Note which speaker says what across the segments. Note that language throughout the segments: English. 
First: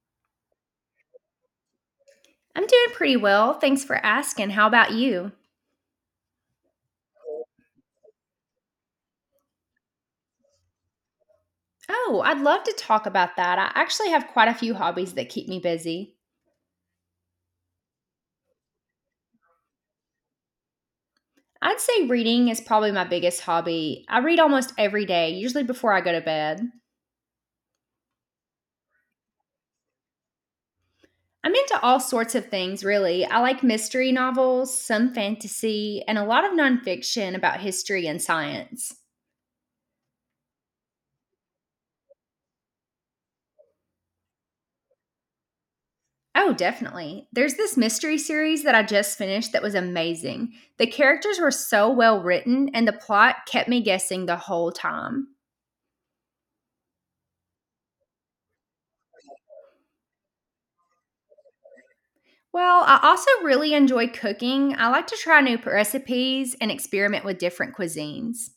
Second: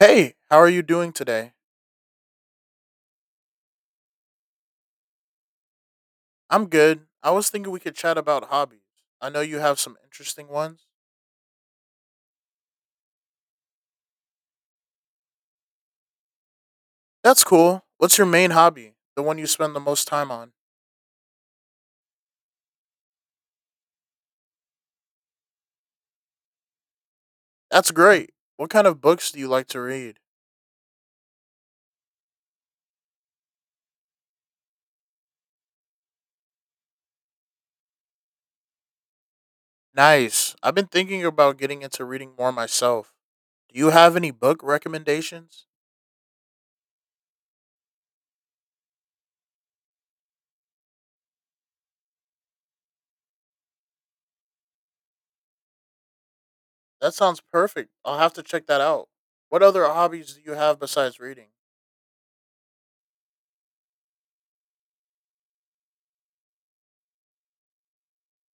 Speaker 1: Hey, how are you doing today?
Speaker 2: I'm doing pretty well. Thanks for asking. How about you?
Speaker 1: I'm good. I was thinking we could chat about hobbies. I know you have some interesting ones.
Speaker 2: Oh, I'd love to talk about that. I actually have quite a few hobbies that keep me busy.
Speaker 1: That's cool. What's your main hobby? The one you spend the most time on?
Speaker 2: I'd say reading is probably my biggest hobby. I read almost every day, usually before I go to bed.
Speaker 1: That's great. What kind of books do you like to read?
Speaker 2: I'm into all sorts of things, really. I like mystery novels, some fantasy, and a lot of nonfiction about history and science.
Speaker 1: Nice. I've been thinking about getting into reading more myself. Do you have any book recommendations?
Speaker 2: Oh, definitely. There's this mystery series that I just finished that was amazing. The characters were so well written, and the plot kept me guessing the whole time.
Speaker 1: That sounds perfect. I'll have to check that out. What other hobbies do you have besides reading?
Speaker 2: Well, I also really enjoy cooking. I like to try recipes and experiment with different cuisines.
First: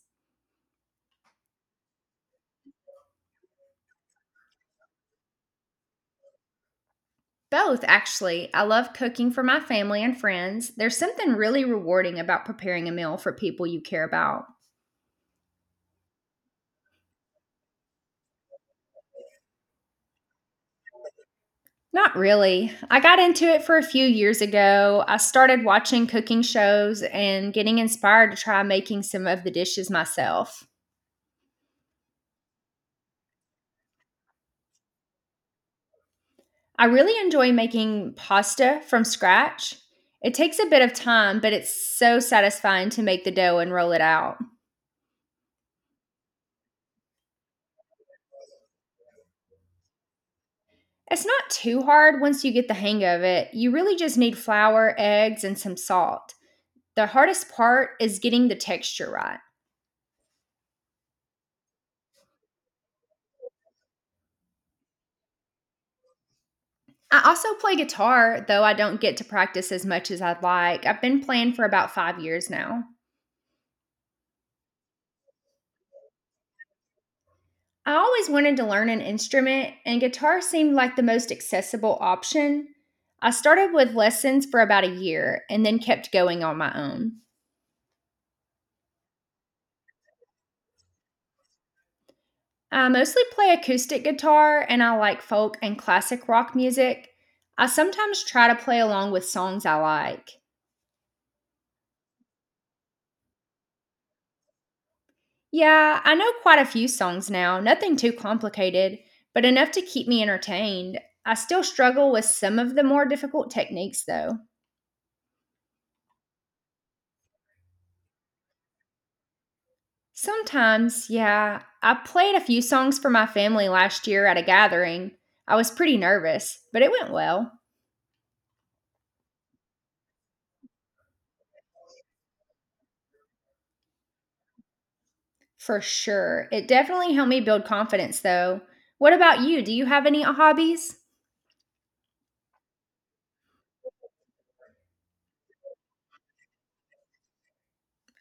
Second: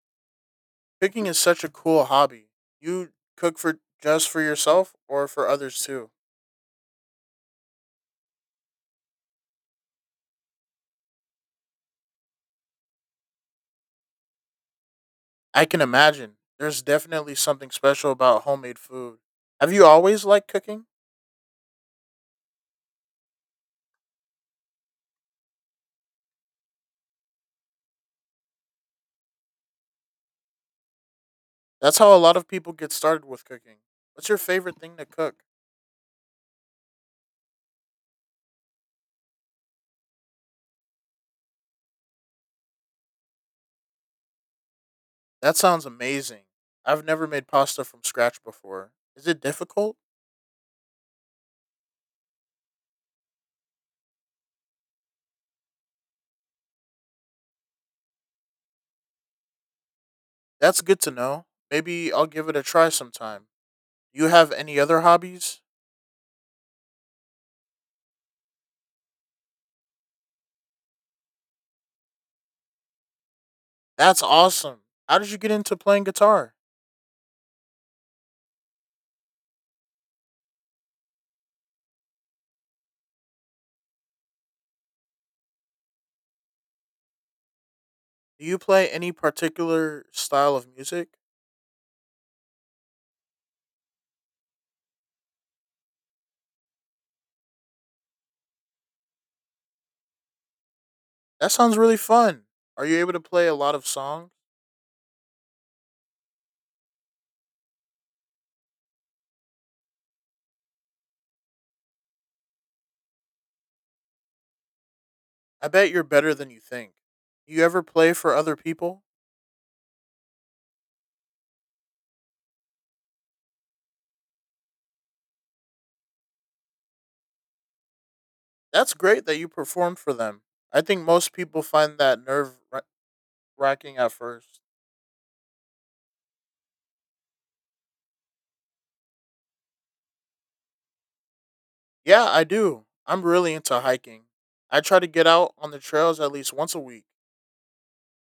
Speaker 1: Cooking is such a cool hobby. You cook for just for yourself or for others too?
Speaker 2: Both, actually. I love cooking for my family and friends. There's something really rewarding about preparing a meal for people you care about.
Speaker 1: I can imagine. There's definitely something special about homemade food. Have you always liked cooking?
Speaker 2: Not really. I got into it for a few years ago. I started watching cooking shows and getting inspired to try making some of the dishes myself.
Speaker 1: That's how a lot of people get started with cooking. What's your favorite thing to cook?
Speaker 2: I really enjoy making pasta from scratch. It takes a bit of time, but it's so satisfying to make the dough and roll it out.
Speaker 1: That sounds amazing. I've never made pasta from scratch before. Is it difficult?
Speaker 2: It's not too hard once you get the hang of it. You really just need flour, eggs, and some salt. The hardest part is getting the texture right.
Speaker 1: That's good to know. Maybe I'll give it a try sometime. You have any other hobbies?
Speaker 2: I also play guitar, though I don't get to practice as much as I'd like. I've been playing for about 5 years now.
Speaker 1: That's awesome. How did you get into playing guitar?
Speaker 2: I always wanted to learn an instrument, and guitar seemed like the most accessible option. I started with lessons for about a year and then kept going on my own.
Speaker 1: Do you play any particular style of music?
Speaker 2: I mostly play acoustic guitar and I like folk and classic rock music. I sometimes try to play along with songs I like.
Speaker 1: That sounds really fun. Are you able to play a lot of songs?
Speaker 2: Yeah, I know quite a few songs now, nothing too complicated, but enough to keep me entertained. I still struggle with some of the more difficult techniques though.
Speaker 1: I bet you're better than you think. You ever play for other people?
Speaker 2: Sometimes, yeah. I played a few songs for my family last year at a gathering. I was pretty nervous, but it went well.
Speaker 1: That's great that you perform for them. I think most people find that nerve wracking at first.
Speaker 2: For sure. It definitely helped me build confidence, though. What about you? Do you have any hobbies?
Speaker 1: Yeah, I do. I'm really into hiking. I try to get out on the trails at least once a week.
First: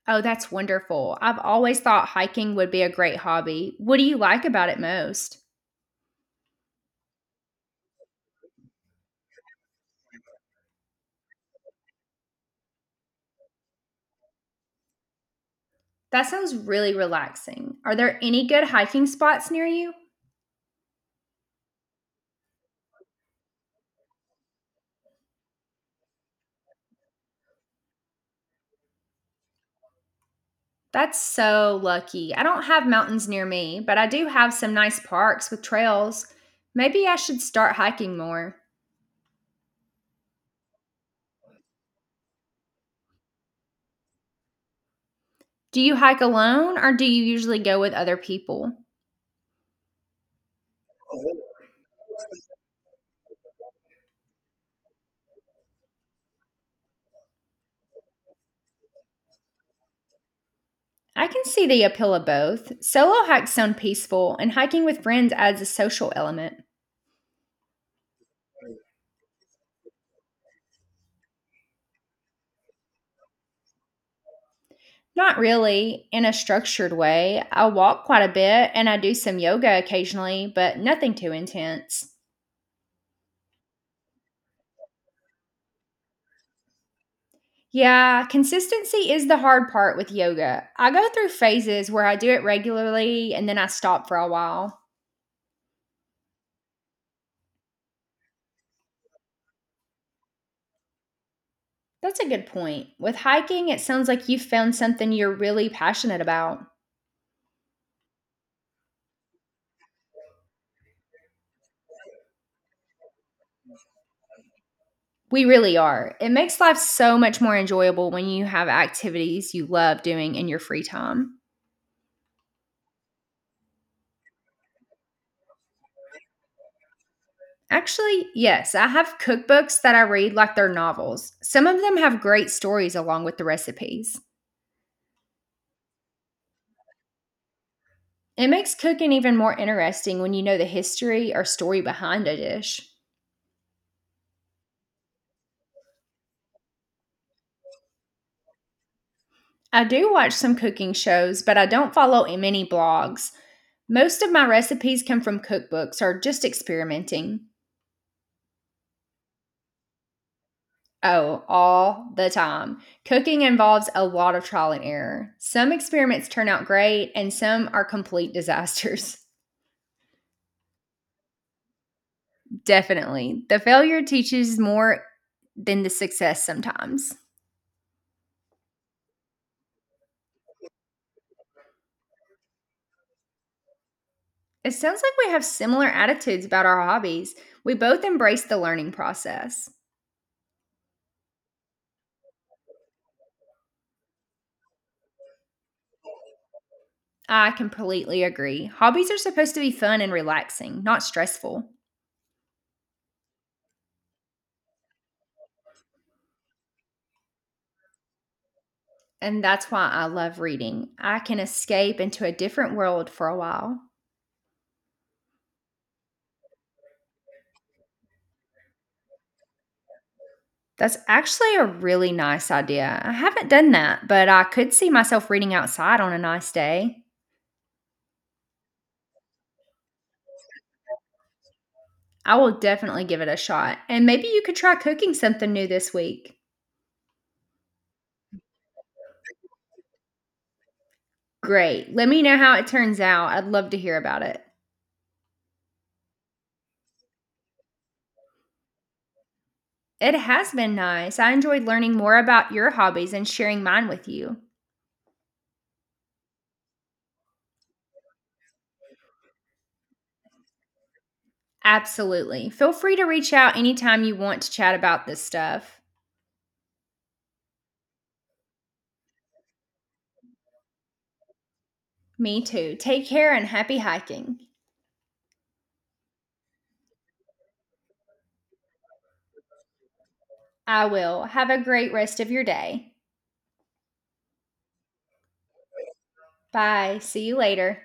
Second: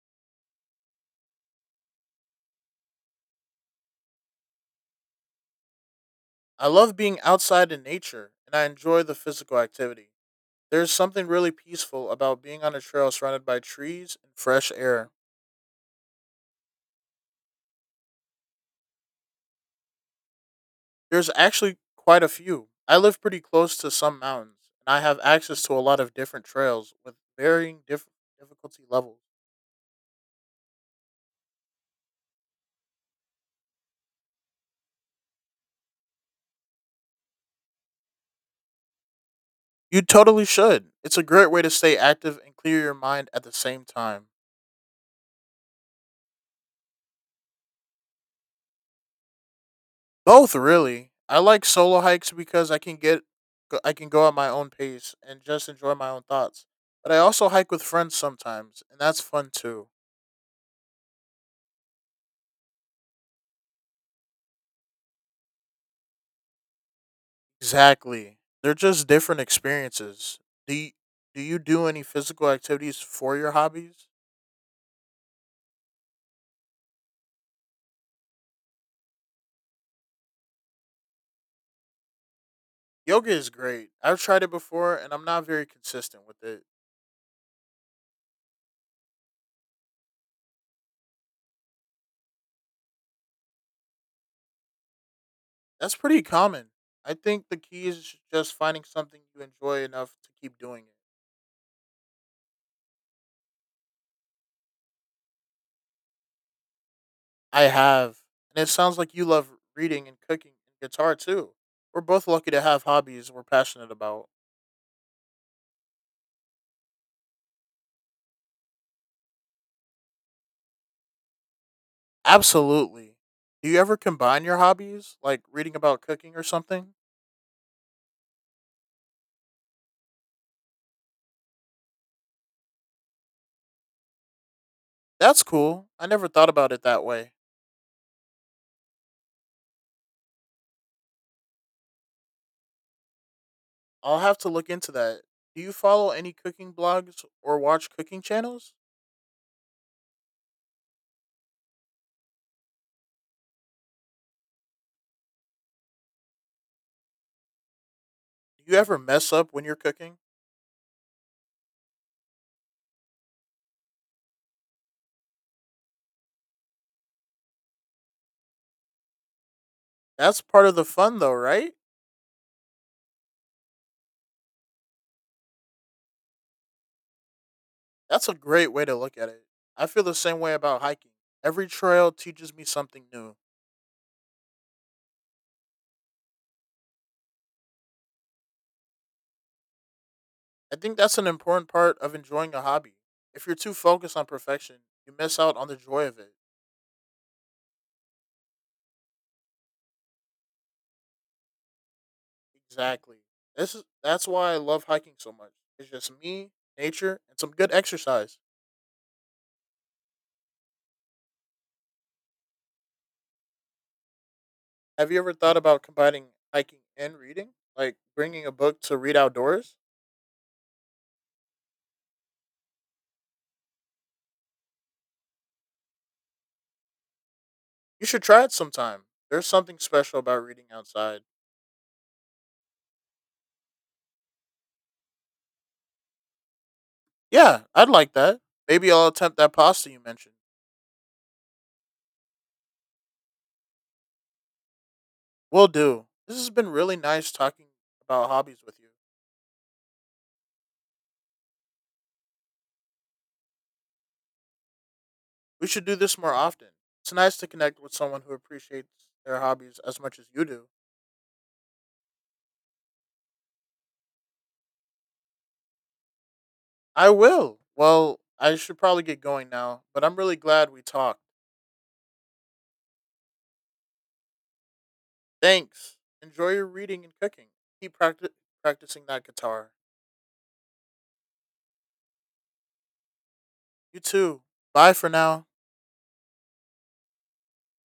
Speaker 2: Oh, that's wonderful. I've always thought hiking would be a great hobby. What do you like about it most?
Speaker 1: I love being outside in nature and I enjoy the physical activity. There's something really peaceful about being on a trail surrounded by trees and fresh air.
Speaker 2: That sounds really relaxing. Are there any good hiking spots near you?
Speaker 1: There's actually quite a few. I live pretty close to some mountains, and I have access to a lot of different trails with varying difficulty levels.
Speaker 2: That's so lucky. I don't have mountains near me, but I do have some nice parks with trails. Maybe I should start hiking more.
Speaker 1: You totally should. It's a great way to stay active and clear your mind at the same time.
Speaker 2: Do you hike alone or do you usually go with other people?
Speaker 1: Both, really. I like solo hikes because I can go at my own pace and just enjoy my own thoughts. But I also hike with friends sometimes, and that's fun too.
Speaker 2: I can see the appeal of both. Solo hikes sound peaceful, and hiking with friends adds a social element.
Speaker 1: Exactly. They're just different experiences. Do y- do you do any physical activities for your hobbies?
Speaker 2: Not really in a structured way. I walk quite a bit and I do some yoga occasionally, but nothing too intense.
Speaker 1: Yoga is great. I've tried it before and I'm not very consistent with it.
Speaker 2: Yeah, consistency is the hard part with yoga. I go through phases where I do it regularly and then I stop for a while.
Speaker 1: That's pretty common. I think the key is just finding something you enjoy enough to keep doing it.
Speaker 2: That's a good point. With hiking, it sounds like you've found something you're really passionate about.
Speaker 1: I have. And it sounds like you love reading and cooking and guitar too. We're both lucky to have hobbies we're passionate about.
Speaker 2: We really are. It makes life so much more enjoyable when you have activities you love doing in your free time.
Speaker 1: Absolutely. Do you ever combine your hobbies, like reading about cooking or something?
Speaker 2: Actually, yes, I have cookbooks that I read like they're novels. Some of them have great stories along with the recipes.
Speaker 1: That's cool. I never thought about it that way.
Speaker 2: It makes cooking even more interesting when you know the history or story behind a dish.
Speaker 1: I'll have to look into that. Do you follow any cooking blogs or watch cooking channels?
Speaker 2: I do watch some cooking shows, but I don't follow many blogs. Most of my recipes come from cookbooks or just experimenting.
Speaker 1: Do you ever mess up when you're cooking?
Speaker 2: Oh, all the time. Cooking involves a lot of trial and error. Some experiments turn out great, and some are complete disasters.
Speaker 1: That's part of the fun, though, right?
Speaker 2: Definitely. The failure teaches more than the success sometimes.
Speaker 1: That's a great way to look at it. I feel the same way about hiking. Every trail teaches me something new.
Speaker 2: It sounds like we have similar attitudes about our hobbies. We both embrace the learning process.
Speaker 1: I think that's an important part of enjoying a hobby. If you're too focused on perfection, you miss out on the joy of it.
Speaker 2: I completely agree. Hobbies are supposed to be fun and relaxing, not stressful.
Speaker 1: Exactly. That's why I love hiking so much. It's just me, nature, and some good exercise.
Speaker 2: And that's why I love reading. I can escape into a different world for a while.
Speaker 1: Have you ever thought about combining hiking and reading? Like bringing a book to read outdoors?
Speaker 2: That's actually a really nice idea. I haven't done that, but I could see myself reading outside on a nice day.
Speaker 1: You should try it sometime. There's something special about reading outside.
Speaker 2: I will definitely give it a shot. And maybe you could try cooking something new this week.
Speaker 1: Yeah, I'd like that. Maybe I'll attempt that pasta you mentioned.
Speaker 2: Great. Let me know how it turns out. I'd love to hear about it.
Speaker 1: Will do. This has been really nice talking about hobbies with you.
Speaker 2: It has been nice. I enjoyed learning more about your hobbies and sharing mine with you.
Speaker 1: We should do this more often. It's nice to connect with someone who appreciates their hobbies as much as you do.
Speaker 2: Absolutely. Feel free to reach out anytime you want to chat about this stuff.
Speaker 1: I will. Well, I should probably get going now, but I'm really glad we talked.
Speaker 2: Me too. Take care and happy hiking.
Speaker 1: Thanks. Enjoy your reading and cooking. Keep practi- Practicing that guitar.
Speaker 2: I will. Have a great rest of your day.
Speaker 1: You too. Bye for now.
Speaker 2: Bye. See you later.